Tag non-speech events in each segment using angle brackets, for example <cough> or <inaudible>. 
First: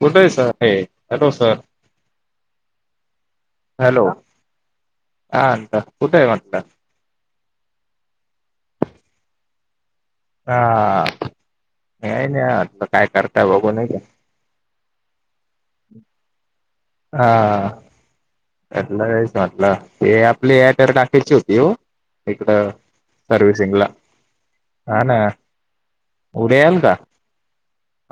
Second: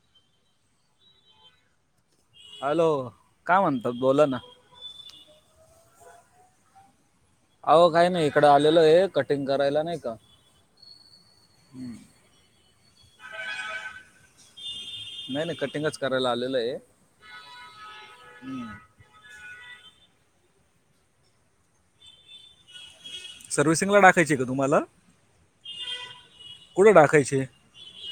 कुठे आहे सर हे हॅलो सर. हॅलो काय म्हणतात? हॅलो बोला ना. हा आता कुठ आहे म्हंटला? अहो काय नाही इकडं आलेलो आहे कटिंग करायला नाही का. हा. हम्म. काय नाही आता काय करताय बघू नाही का. नाही नाही कटिंगच करायला आलेलो आहे. हा. हम्म. आपलं हेच म्हटलं ते आपली या तर टाकायची होती ओ हिकडं सर्विसिंगला सर्व्हिसिंगला टाकायची का तुम्हाला हा ना उद्या याल कुठं का? टाकायची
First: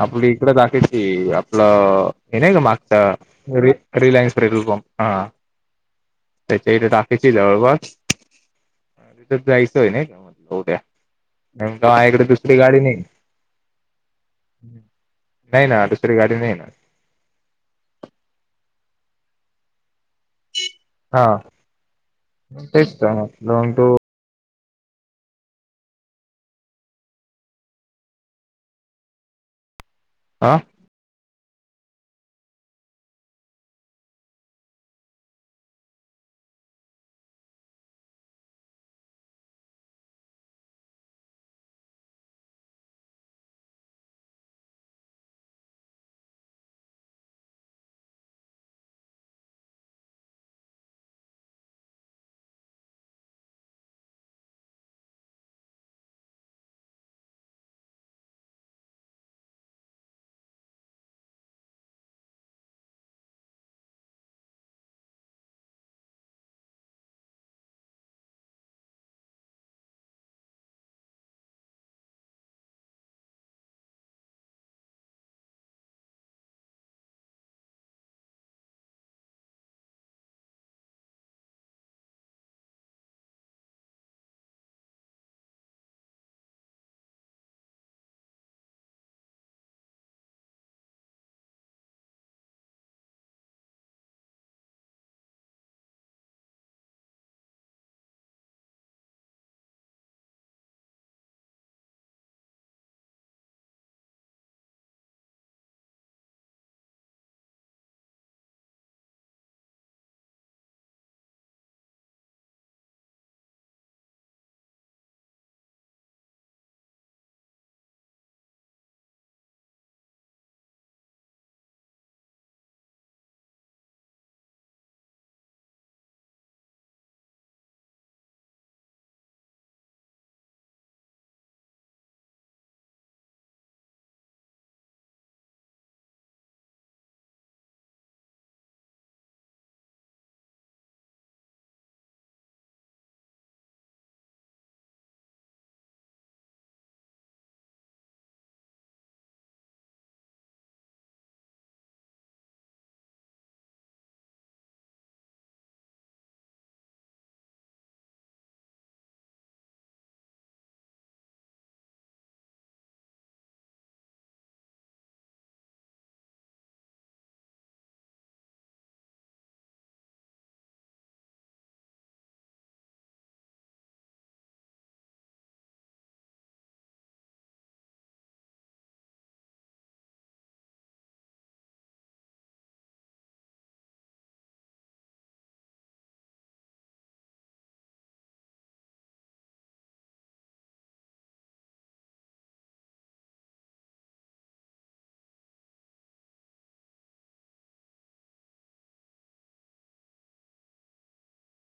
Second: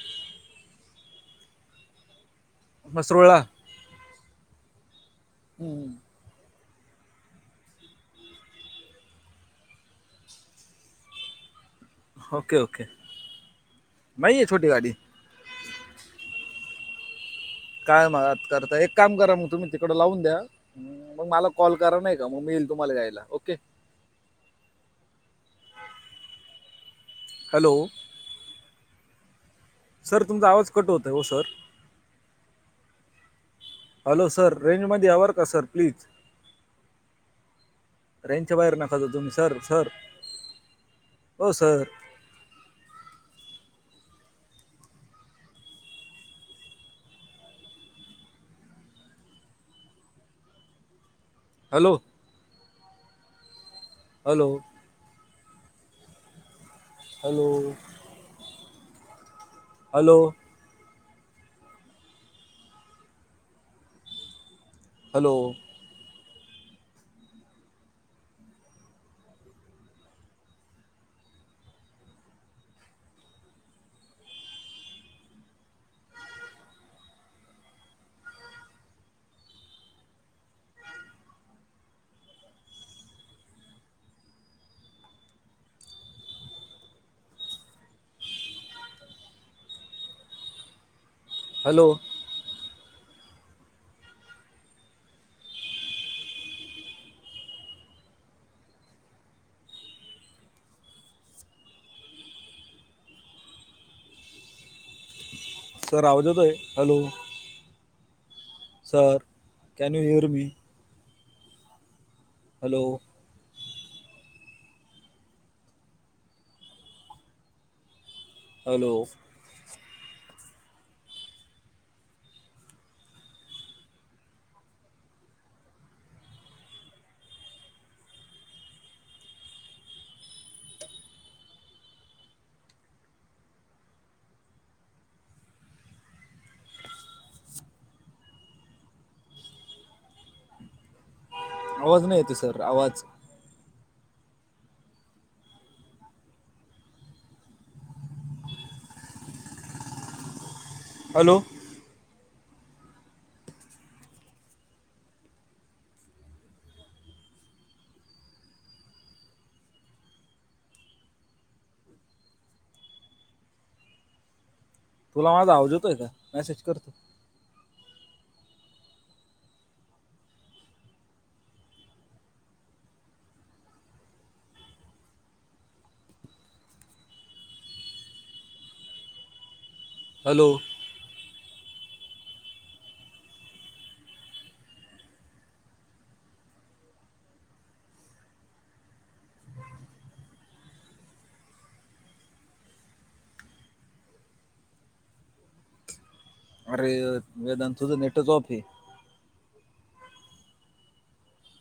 आपली इकडं दाखयची आपलं हे नाही का मागचा मसरूळला रि-रिलायन्स पेट्रोल पंप हा. हम्म. त्याच्या इथ टाकायची, जवळपास तिथं जायचंय ना उद्या. नेमकं <unintelligible> कडं दुसरी ओके गाडी ओके नाही. नाही आहे छोटी गाडी नाही ना दुसरी गाडी नाहीये. काय मग आ करताय, एक काम करा मग तुम्ही तिकड लावून द्या. ह मग हा मला कॉल करा नाही का, मग मी येईल तुम्हाला तेच तर घ्यायला म्हटलं ओके? मग तू हॅलो. सर तुमचा आ आवाज कट होतोय, ओ सर. हॅलो सर रेंजमध्ये या बर का सर प्लीज. रेंजच्या बाहेर नका जाऊ तुम्ही. सर सर ओ sir. Hello. Hello. Hello. Hello. Hello. Hello. Sir आवज येतोय? Hello. Sir can you hear me? Hello. Hello. आवाज नाय येत आहे सर आवाज. हॅलो. तुला माझा आवज येतोय का? मेसेज करतो. हॅलो. अरे वेदांत तुझं नेटच ऑफ हाय.